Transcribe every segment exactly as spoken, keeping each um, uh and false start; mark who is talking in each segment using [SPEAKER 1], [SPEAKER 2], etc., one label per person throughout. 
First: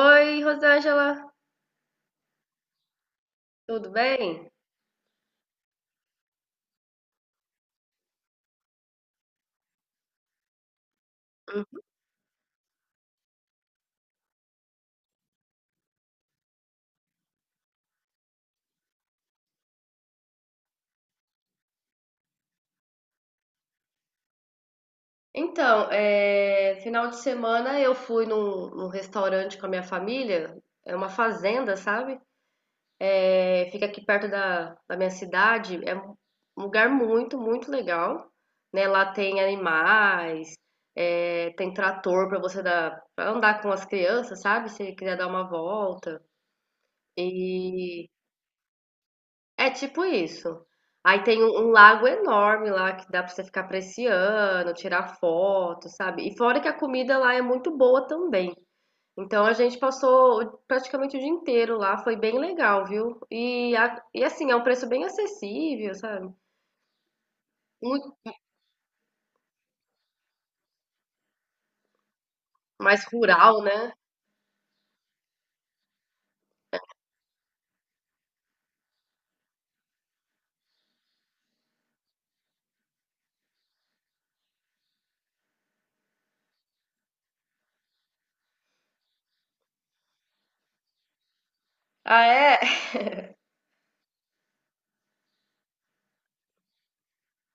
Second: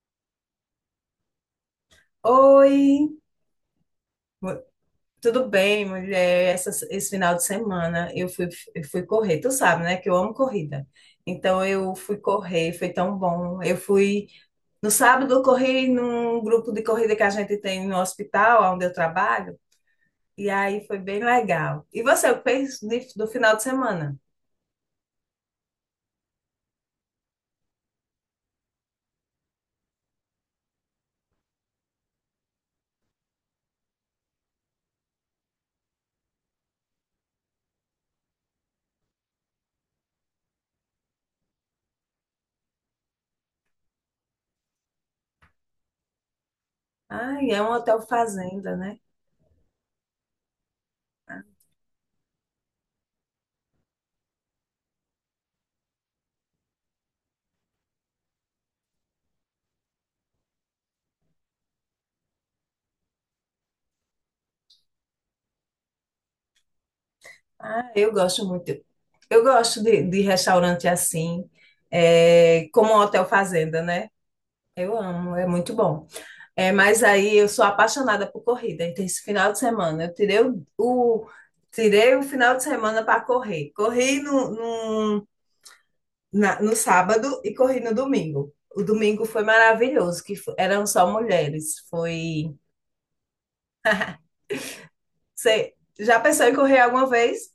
[SPEAKER 1] Oi, Rosângela,
[SPEAKER 2] Oi,
[SPEAKER 1] tudo bem?
[SPEAKER 2] mu- tudo bem, mulher? Essa, esse final de semana eu fui, eu fui correr, tu sabe, né, que eu amo corrida. Então
[SPEAKER 1] Hum.
[SPEAKER 2] eu fui correr, foi tão bom. Eu fui, no sábado eu corri num grupo de corrida que a gente tem no hospital, onde eu trabalho, e aí foi bem legal. E você, o que fez de- do final de semana?
[SPEAKER 1] Então, é, final de semana eu fui num, num restaurante com a minha família, é uma fazenda, sabe? É, fica aqui perto da, da minha cidade, é um lugar muito, muito legal, né? Lá tem animais, é, tem trator para você dar, pra andar com as crianças, sabe? Se quiser dar uma volta.
[SPEAKER 2] Ai, é um hotel
[SPEAKER 1] E
[SPEAKER 2] fazenda, né?
[SPEAKER 1] É tipo isso. Aí tem um, um lago enorme lá que dá pra você ficar apreciando, tirar foto, sabe? E fora que a comida lá é muito boa também. Então a gente passou praticamente o dia inteiro lá, foi bem legal, viu? E, a- e assim, é um preço bem acessível, sabe?
[SPEAKER 2] Ah,
[SPEAKER 1] Muito
[SPEAKER 2] eu gosto muito. Eu gosto de, de restaurante assim, é, como um
[SPEAKER 1] mais
[SPEAKER 2] hotel
[SPEAKER 1] rural,
[SPEAKER 2] fazenda,
[SPEAKER 1] né?
[SPEAKER 2] né? Eu amo, é muito bom. É, mas aí eu sou apaixonada por corrida. Então, esse final de semana, eu tirei o, o- tirei o final de semana para correr. Corri no, no, na- no sábado e corri no domingo. O domingo foi maravilhoso, que fo- eram só mulheres.
[SPEAKER 1] Ah,
[SPEAKER 2] Foi.
[SPEAKER 1] é?
[SPEAKER 2] Você já pensou em correr alguma vez?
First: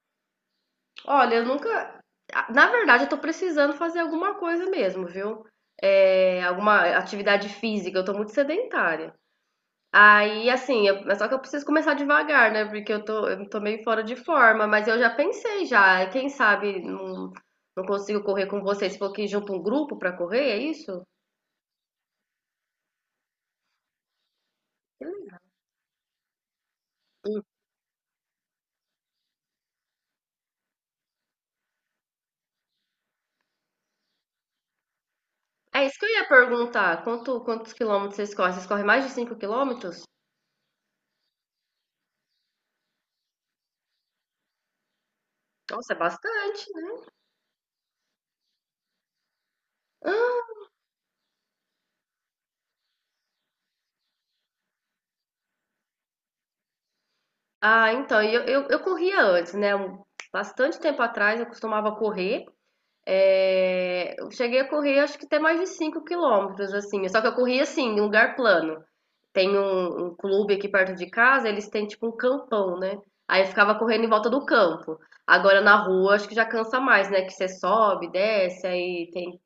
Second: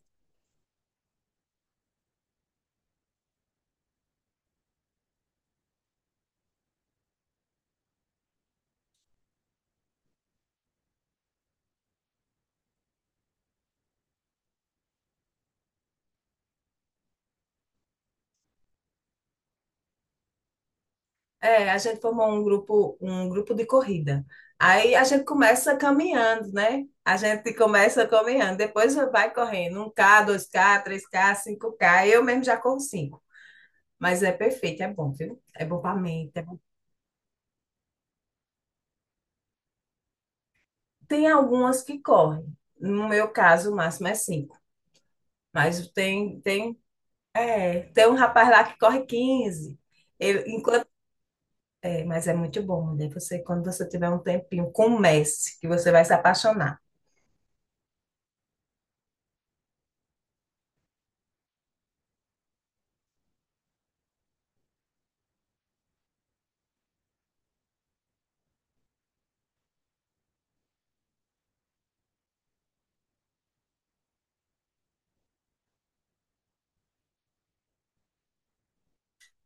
[SPEAKER 1] Olha, eu nunca. Na verdade, eu tô precisando fazer alguma coisa mesmo, viu? É, alguma atividade física, eu tô muito sedentária. Aí, assim, eu- mas só que eu preciso começar devagar, né? Porque eu tô, eu tô meio fora de forma, mas eu já pensei já. Quem sabe não, não consigo correr com vocês. Você falou que junta um grupo pra correr, é isso?
[SPEAKER 2] É, a gente formou um grupo, um grupo de corrida. Aí a gente começa caminhando, né? A gente começa caminhando, depois vai correndo um k, dois k, três k, cinco k. Eu mesmo já corro cinco, mas é perfeito, é bom, viu? É bom
[SPEAKER 1] É
[SPEAKER 2] para
[SPEAKER 1] isso que eu ia
[SPEAKER 2] mente. É bom.
[SPEAKER 1] perguntar. Quanto, quantos quilômetros vocês correm? Vocês correm mais de cinco quilômetros?
[SPEAKER 2] Tem algumas que correm. No meu caso, o máximo é cinco. Mas
[SPEAKER 1] Nossa, é
[SPEAKER 2] tem
[SPEAKER 1] bastante,
[SPEAKER 2] tem
[SPEAKER 1] né?
[SPEAKER 2] é, tem um rapaz lá que corre quinze. Ele, enquanto é, mas é muito bom, mulher. Você, quando você tiver um tempinho, comece, que você vai se apaixonar.
[SPEAKER 1] Ah, então, e eu, eu, eu corria antes, né? Um- Bastante tempo atrás eu costumava correr. É, eu cheguei a correr, acho que até mais de cinco quilômetros, assim. Só que eu corri assim, em lugar plano. Tem um, um clube aqui perto de casa, eles têm tipo um campão, né? Aí eu ficava correndo em volta do campo. Agora na rua, acho que já cansa mais, né? Que você sobe, desce, aí tem,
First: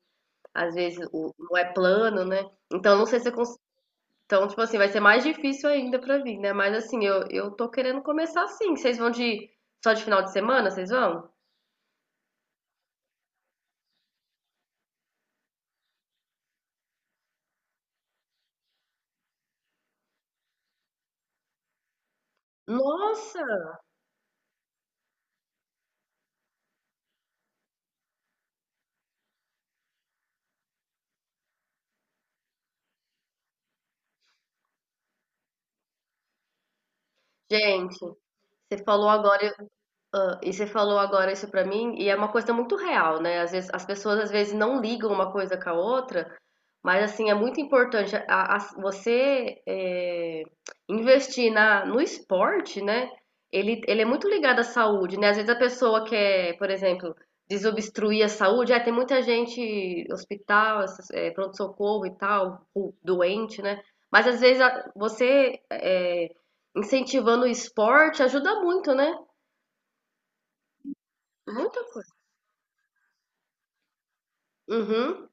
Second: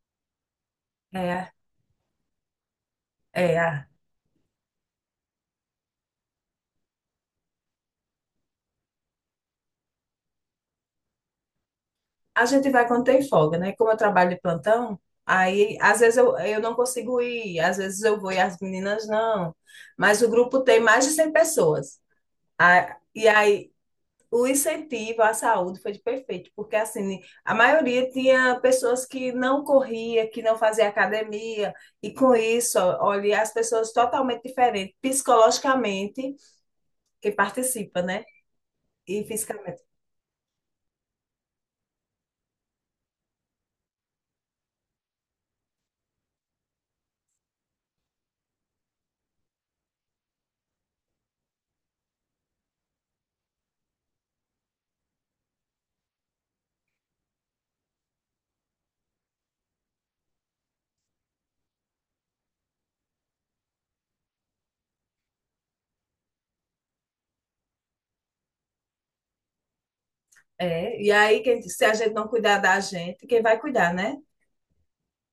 [SPEAKER 1] às vezes, o-
[SPEAKER 2] É,
[SPEAKER 1] não é plano, né? Então não sei se eu cons...
[SPEAKER 2] é.
[SPEAKER 1] Então, tipo assim, vai ser mais difícil ainda pra vir, né? Mas assim, eu, eu tô querendo começar assim. Vocês vão de só de final de semana, vocês vão?
[SPEAKER 2] A gente vai quando tem folga, né? Como eu trabalho de plantão, aí às vezes eu, eu não consigo ir, às vezes eu vou e as meninas não. Mas o grupo tem mais de cem pessoas. A- e
[SPEAKER 1] Nossa!
[SPEAKER 2] aí o incentivo à saúde foi perfeito, porque assim, a maioria tinha pessoas que não corria, que não fazia academia, e com isso, olha, as pessoas totalmente diferentes, psicologicamente, que
[SPEAKER 1] Gente,
[SPEAKER 2] participa, né?
[SPEAKER 1] você falou
[SPEAKER 2] E
[SPEAKER 1] agora,
[SPEAKER 2] fisicamente.
[SPEAKER 1] Hã, e você falou agora isso pra mim, e é uma coisa muito real, né, às vezes as pessoas, às vezes, não ligam uma coisa com a outra, mas, assim, é muito importante a as você, eh, investir na no esporte, né, ele ele é muito ligado à saúde, né, às vezes a pessoa quer, por exemplo, desobstruir a saúde, ah, tem muita gente hospital, essas, eh, pronto-socorro e tal, o doente, né, mas às vezes a você, eh, incentivando o esporte ajuda muito, né,
[SPEAKER 2] É, e aí, quem,
[SPEAKER 1] muita
[SPEAKER 2] se a
[SPEAKER 1] coisa.
[SPEAKER 2] gente não cuidar da gente, quem vai cuidar, né?
[SPEAKER 1] Uhum.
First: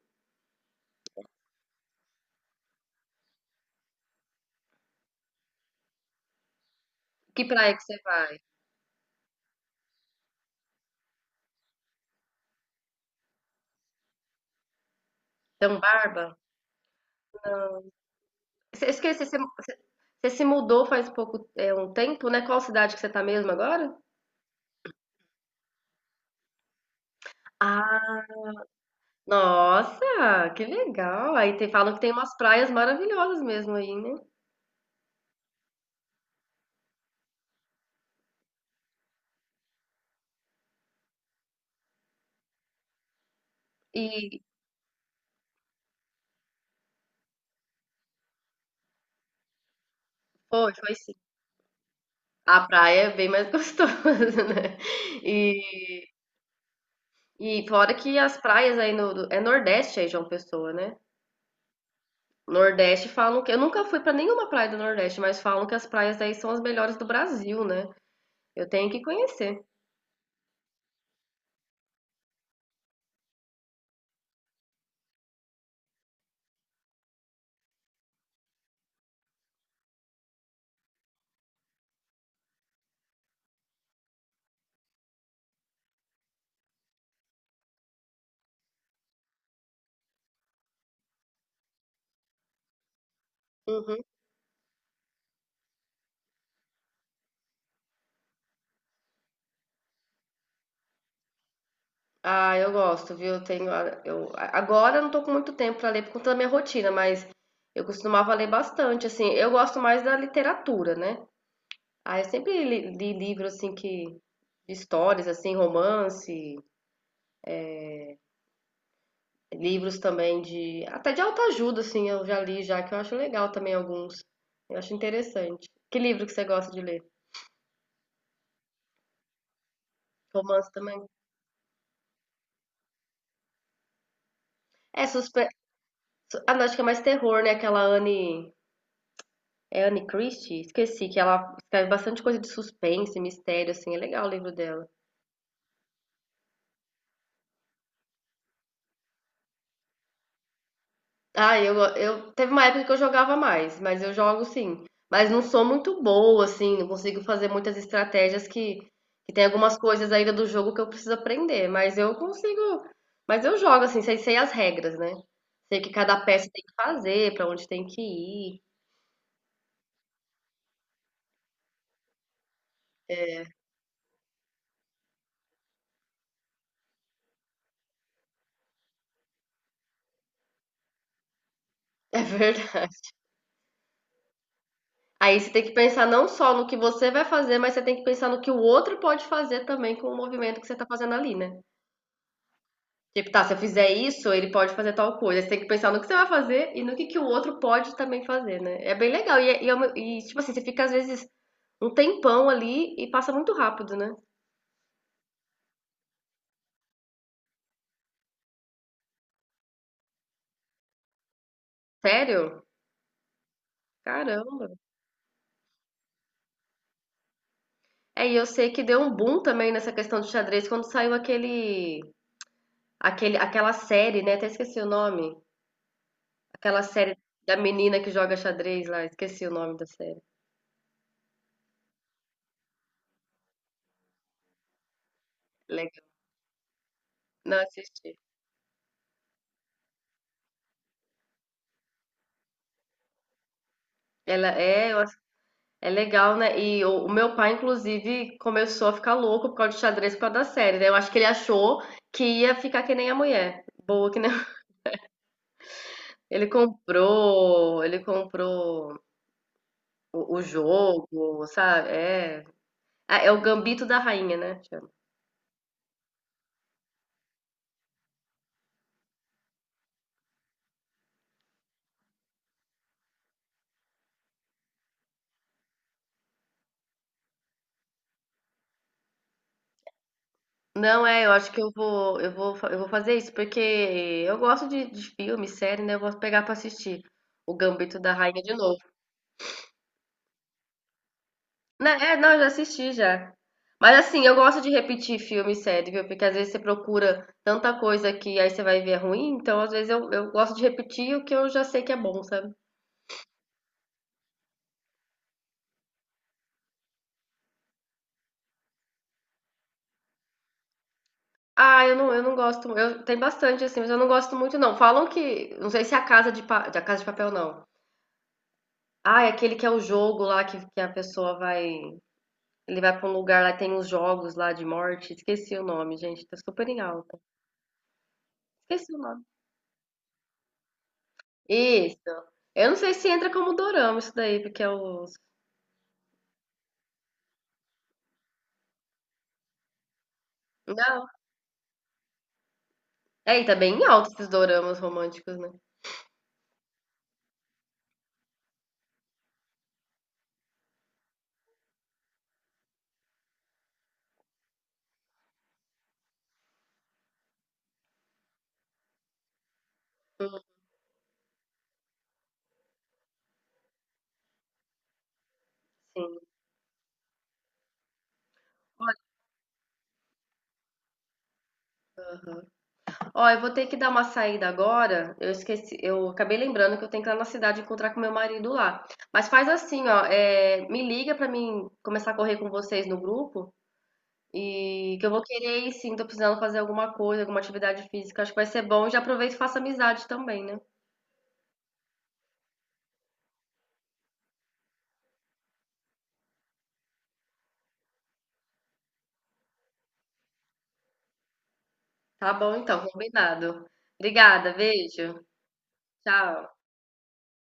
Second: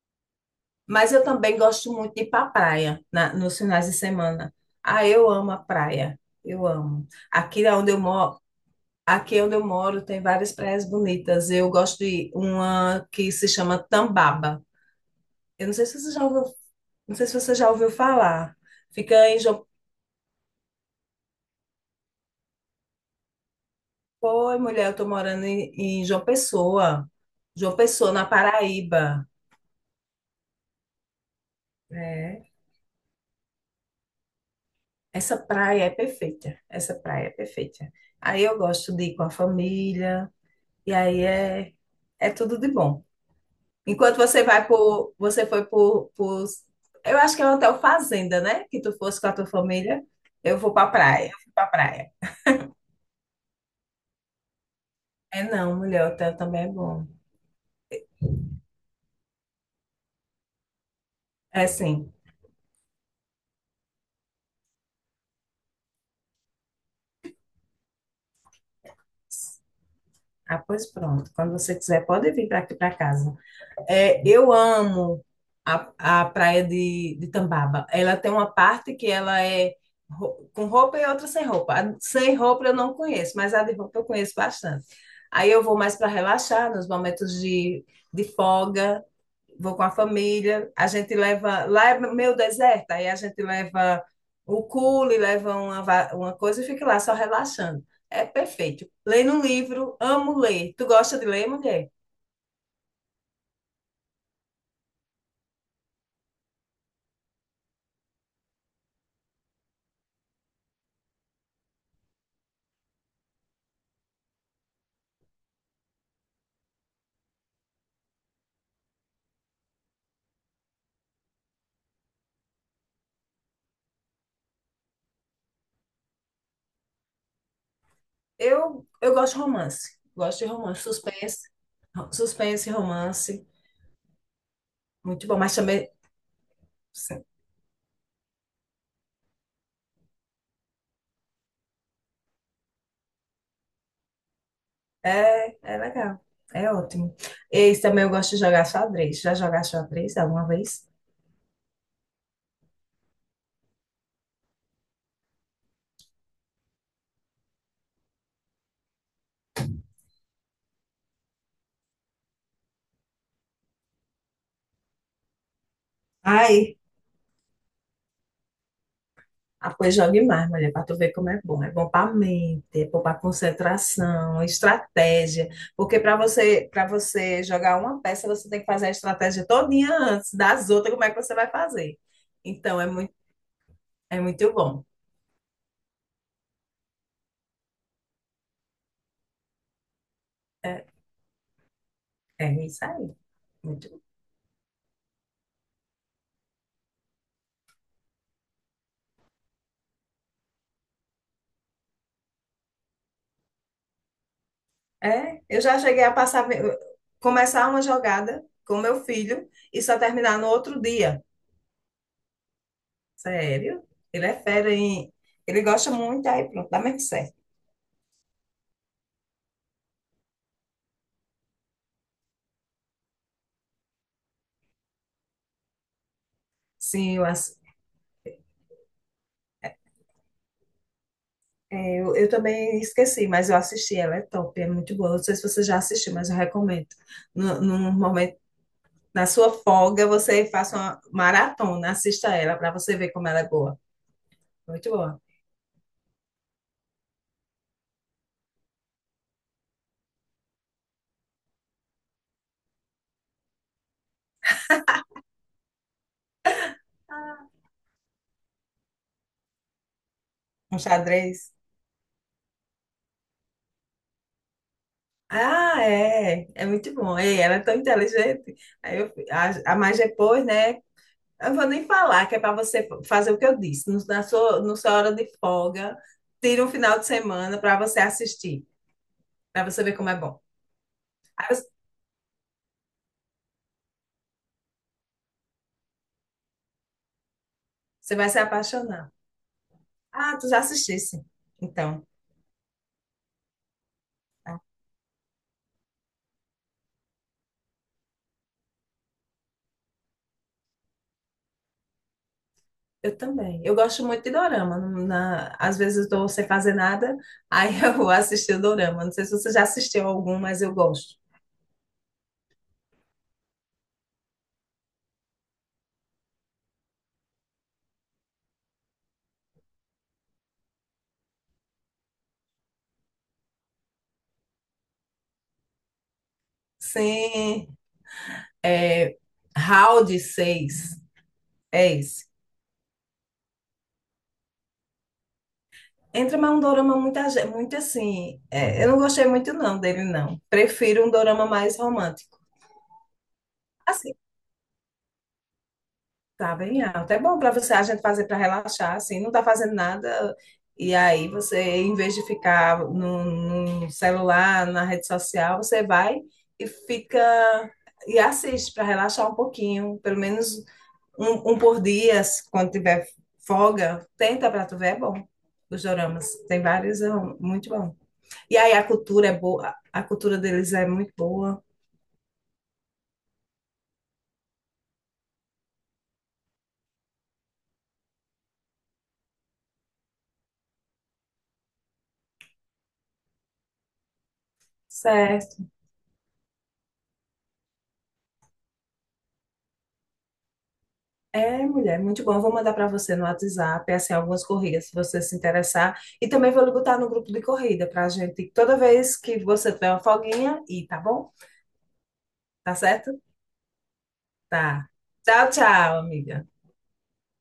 [SPEAKER 2] Mas eu também gosto muito de ir para a praia na- nos finais de semana. Ah, eu amo a praia. Eu amo.
[SPEAKER 1] Que
[SPEAKER 2] Aqui é
[SPEAKER 1] praia que
[SPEAKER 2] onde eu
[SPEAKER 1] você vai?
[SPEAKER 2] moro, aqui é onde eu moro tem várias praias bonitas. Eu gosto de uma que se chama Tambaba. Eu não sei se você já
[SPEAKER 1] Tambarba?
[SPEAKER 2] ouviu, não sei se você já ouviu falar.
[SPEAKER 1] Você- eu esqueci,
[SPEAKER 2] Fica
[SPEAKER 1] você,
[SPEAKER 2] em João,
[SPEAKER 1] você- você se mudou faz pouco, é, um tempo, né? Qual cidade que você tá mesmo agora?
[SPEAKER 2] pô, mulher, eu tô morando em, em João Pessoa. João Pessoa,
[SPEAKER 1] Ah,
[SPEAKER 2] na Paraíba.
[SPEAKER 1] nossa, que legal. Aí tem, falam que tem umas
[SPEAKER 2] É.
[SPEAKER 1] praias maravilhosas mesmo aí, né?
[SPEAKER 2] Essa praia é perfeita. Essa praia é perfeita. Aí eu gosto de ir com a família. E aí é, é tudo de bom. Enquanto
[SPEAKER 1] E,
[SPEAKER 2] você vai por, você foi por, por, eu acho que é um hotel fazenda, né? Que tu fosse com a tua família, eu vou
[SPEAKER 1] foi,
[SPEAKER 2] pra
[SPEAKER 1] foi sim.
[SPEAKER 2] praia, eu fui pra praia.
[SPEAKER 1] A praia é bem mais gostosa, né?
[SPEAKER 2] É
[SPEAKER 1] E,
[SPEAKER 2] não, mulher, hotel também é bom.
[SPEAKER 1] e fora que as praias aí no, do- é Nordeste aí, João Pessoa, né?
[SPEAKER 2] É sim.
[SPEAKER 1] Nordeste falam que, eu nunca fui pra nenhuma praia do Nordeste, mas falam que as praias aí são as melhores do Brasil, né? Eu tenho que conhecer.
[SPEAKER 2] Ah, pois pronto. Quando você quiser, pode vir para aqui para casa. É, eu amo a, a praia de, de Tambaba. Ela tem uma parte que ela é ro- com roupa e outra sem roupa. A sem roupa eu não conheço, mas a de roupa eu conheço bastante. Aí eu vou mais para relaxar nos momentos de, de folga, vou com a família. A gente leva. Lá é meio deserto, aí a gente
[SPEAKER 1] Uhum.
[SPEAKER 2] leva o cule, leva uma, va- uma coisa e fica lá só relaxando. É perfeito. Lendo um livro, amo ler. Tu gosta de ler, mulher?
[SPEAKER 1] Ah, eu gosto, viu? Eu tenho, a- eu, a- Agora eu não tô com muito tempo pra ler por conta da minha rotina, mas eu costumava ler bastante, assim. Eu gosto mais da literatura, né? Ah, eu sempre li, li livros assim que de histórias, assim, romance, livros também de até de autoajuda, assim, eu já li já que eu acho legal também alguns. Eu acho interessante. Que livro que você gosta de ler?
[SPEAKER 2] Eu, eu gosto de romance. Gosto de
[SPEAKER 1] Romance
[SPEAKER 2] romance.
[SPEAKER 1] também?
[SPEAKER 2] Suspense, suspense, romance.
[SPEAKER 1] É
[SPEAKER 2] Muito bom,
[SPEAKER 1] suspe...
[SPEAKER 2] mas também
[SPEAKER 1] su- Ah, não, acho que é mais
[SPEAKER 2] sim,
[SPEAKER 1] terror, né? Aquela Anne É Anne Christie? Esqueci que ela escreve bastante coisa de suspense, mistério, assim. É legal o livro dela.
[SPEAKER 2] é, é legal. É ótimo. E também eu gosto de jogar xadrez. Já jogaste xadrez alguma vez?
[SPEAKER 1] Ah, eu, eu teve uma época que eu jogava mais, mas eu jogo sim. Mas não sou muito boa, assim, não consigo fazer muitas estratégias que, que tem algumas coisas ainda do jogo que eu preciso aprender. Mas eu consigo. Mas eu jogo, assim, sei, sei as regras, né? Sei o que cada peça tem que
[SPEAKER 2] Ai,
[SPEAKER 1] fazer, pra onde tem que ir.
[SPEAKER 2] ah, pois jogue mais, mulher, para tu ver como é bom. É bom para mente, é bom para concentração, estratégia. Porque para você, para você jogar uma peça, você tem que fazer a estratégia todinha antes das outras, como é que você vai fazer.
[SPEAKER 1] É
[SPEAKER 2] Então, é
[SPEAKER 1] verdade.
[SPEAKER 2] muito, é muito bom.
[SPEAKER 1] Aí você tem que pensar não só no que você vai fazer, mas você tem que pensar no que o outro pode fazer também com o movimento que você
[SPEAKER 2] É,
[SPEAKER 1] tá fazendo ali, né?
[SPEAKER 2] é isso aí.
[SPEAKER 1] Tipo, tá, se eu fizer
[SPEAKER 2] Muito
[SPEAKER 1] isso, ele pode fazer tal coisa. Você tem que pensar no que você vai fazer e no que, que o outro pode também fazer, né? É bem legal. E, é- e, é uma- e, tipo assim, você fica às vezes um tempão ali e passa muito rápido, né?
[SPEAKER 2] é, eu já cheguei a passar, começar uma jogada com meu filho e só terminar no outro dia.
[SPEAKER 1] Sério?
[SPEAKER 2] Sério? Ele é fera
[SPEAKER 1] Caramba.
[SPEAKER 2] em, ele gosta muito, aí pronto, dá mesmo certo.
[SPEAKER 1] É, e eu sei que deu um boom também nessa questão do xadrez quando saiu aquele, aquele, aquela série, né? Até esqueci o nome. Aquela série
[SPEAKER 2] Sim, eu,
[SPEAKER 1] da
[SPEAKER 2] ass-
[SPEAKER 1] menina que joga xadrez lá, esqueci o nome da série.
[SPEAKER 2] é, eu, eu também esqueci, mas eu assisti, ela é top, é muito boa. Não sei se você já
[SPEAKER 1] Legal.
[SPEAKER 2] assistiu, mas eu recomendo.
[SPEAKER 1] Não
[SPEAKER 2] No, num
[SPEAKER 1] assisti.
[SPEAKER 2] momento, na sua folga, você faça uma maratona, assista ela para você ver como ela é boa.
[SPEAKER 1] Ela
[SPEAKER 2] Muito
[SPEAKER 1] é, eu ass-
[SPEAKER 2] boa.
[SPEAKER 1] É legal, né? E o, o meu pai, inclusive, começou a ficar louco por causa de xadrez por causa da série, né? Eu acho que ele achou que ia ficar que nem a mulher. Boa que nem. Ele comprou, ele comprou o, o
[SPEAKER 2] Um
[SPEAKER 1] jogo,
[SPEAKER 2] xadrez.
[SPEAKER 1] sabe? É. Ah, é o Gambito da Rainha, né? Chama.
[SPEAKER 2] Ah, é, é muito bom. Ei, ela é tão inteligente. Aí eu, a, a mais depois, né? Eu vou nem falar, que é para você fazer o que eu disse. No, na sua, no sua hora de folga, tira um final de semana para você assistir, para você ver como é bom.
[SPEAKER 1] Não, é, eu
[SPEAKER 2] Aí
[SPEAKER 1] acho que
[SPEAKER 2] você
[SPEAKER 1] eu vou, eu vou, fa- eu vou fazer isso, porque eu gosto de, de filme, série, né? Eu vou pegar pra assistir o Gambito da
[SPEAKER 2] você vai se
[SPEAKER 1] Rainha de novo.
[SPEAKER 2] apaixonar. Ah, tu já assistisse.
[SPEAKER 1] Né,
[SPEAKER 2] Então,
[SPEAKER 1] é, não, eu já assisti já. Mas assim, eu gosto de repetir filme e série, viu? Porque às vezes você procura tanta coisa que aí você vai ver é ruim, então às vezes eu, eu gosto de repetir o que eu já sei que é bom, sabe?
[SPEAKER 2] eu também. Eu gosto muito de dorama. Não- Na, às vezes eu estou sem fazer nada, aí eu vou assistir o dorama. Não sei se você já assistiu algum, mas eu gosto.
[SPEAKER 1] Ah, eu não, eu não gosto. Eu tem bastante assim, mas eu não gosto muito não. Falam que, não sei se é a Casa de Pa- da Casa de Papel não. Ah, é aquele que é o jogo lá que, que a pessoa vai, ele vai pra um lugar lá tem os jogos lá de morte. Esqueci o nome, gente, tá super em alta.
[SPEAKER 2] Sim.
[SPEAKER 1] Esqueci o
[SPEAKER 2] É,
[SPEAKER 1] nome.
[SPEAKER 2] Round seis, é
[SPEAKER 1] Isso.
[SPEAKER 2] esse.
[SPEAKER 1] Eu não sei se entra como dorama isso daí, porque é o
[SPEAKER 2] Entra mais um dorama muito, age- muito assim. É, eu não gostei muito não dele, não. Prefiro
[SPEAKER 1] Não.
[SPEAKER 2] um dorama mais romântico.
[SPEAKER 1] É, e tá bem alto
[SPEAKER 2] Assim,
[SPEAKER 1] esses doramas românticos, né?
[SPEAKER 2] tá bem alto. É bom para você, a gente fazer para relaxar, assim, não tá fazendo nada. E aí você, em vez de ficar no, no celular, na rede social, você vai e fica e assiste para relaxar um pouquinho. Pelo
[SPEAKER 1] Hum,
[SPEAKER 2] menos um, um por dia, se- quando tiver folga, tenta pra tu ver, é bom. Os
[SPEAKER 1] sim.
[SPEAKER 2] doramas. Tem vários, é um- muito bom. E aí a cultura é boa, a cultura deles é muito boa.
[SPEAKER 1] Ó, eu vou ter que dar uma saída agora. Eu esqueci, eu acabei lembrando que eu tenho que ir lá na cidade encontrar com meu marido lá. Mas faz assim, ó, é, me liga pra mim começar a correr com vocês no grupo e que eu vou
[SPEAKER 2] Certo.
[SPEAKER 1] querer ir sim, tô precisando fazer alguma coisa, alguma atividade física. Acho que vai ser bom. Já aproveito e faço amizade também, né?
[SPEAKER 2] É, mulher, muito bom. Eu vou mandar pra você no WhatsApp, assim, algumas corridas, se você se interessar. E também vou lhe botar no grupo de corrida pra gente, toda vez que você tiver uma folguinha, e tá bom?
[SPEAKER 1] Tá bom,
[SPEAKER 2] Tá
[SPEAKER 1] então,
[SPEAKER 2] certo?
[SPEAKER 1] combinado. Obrigada,
[SPEAKER 2] Tá.
[SPEAKER 1] beijo.
[SPEAKER 2] Tchau, tchau, amiga.
[SPEAKER 1] Tchau.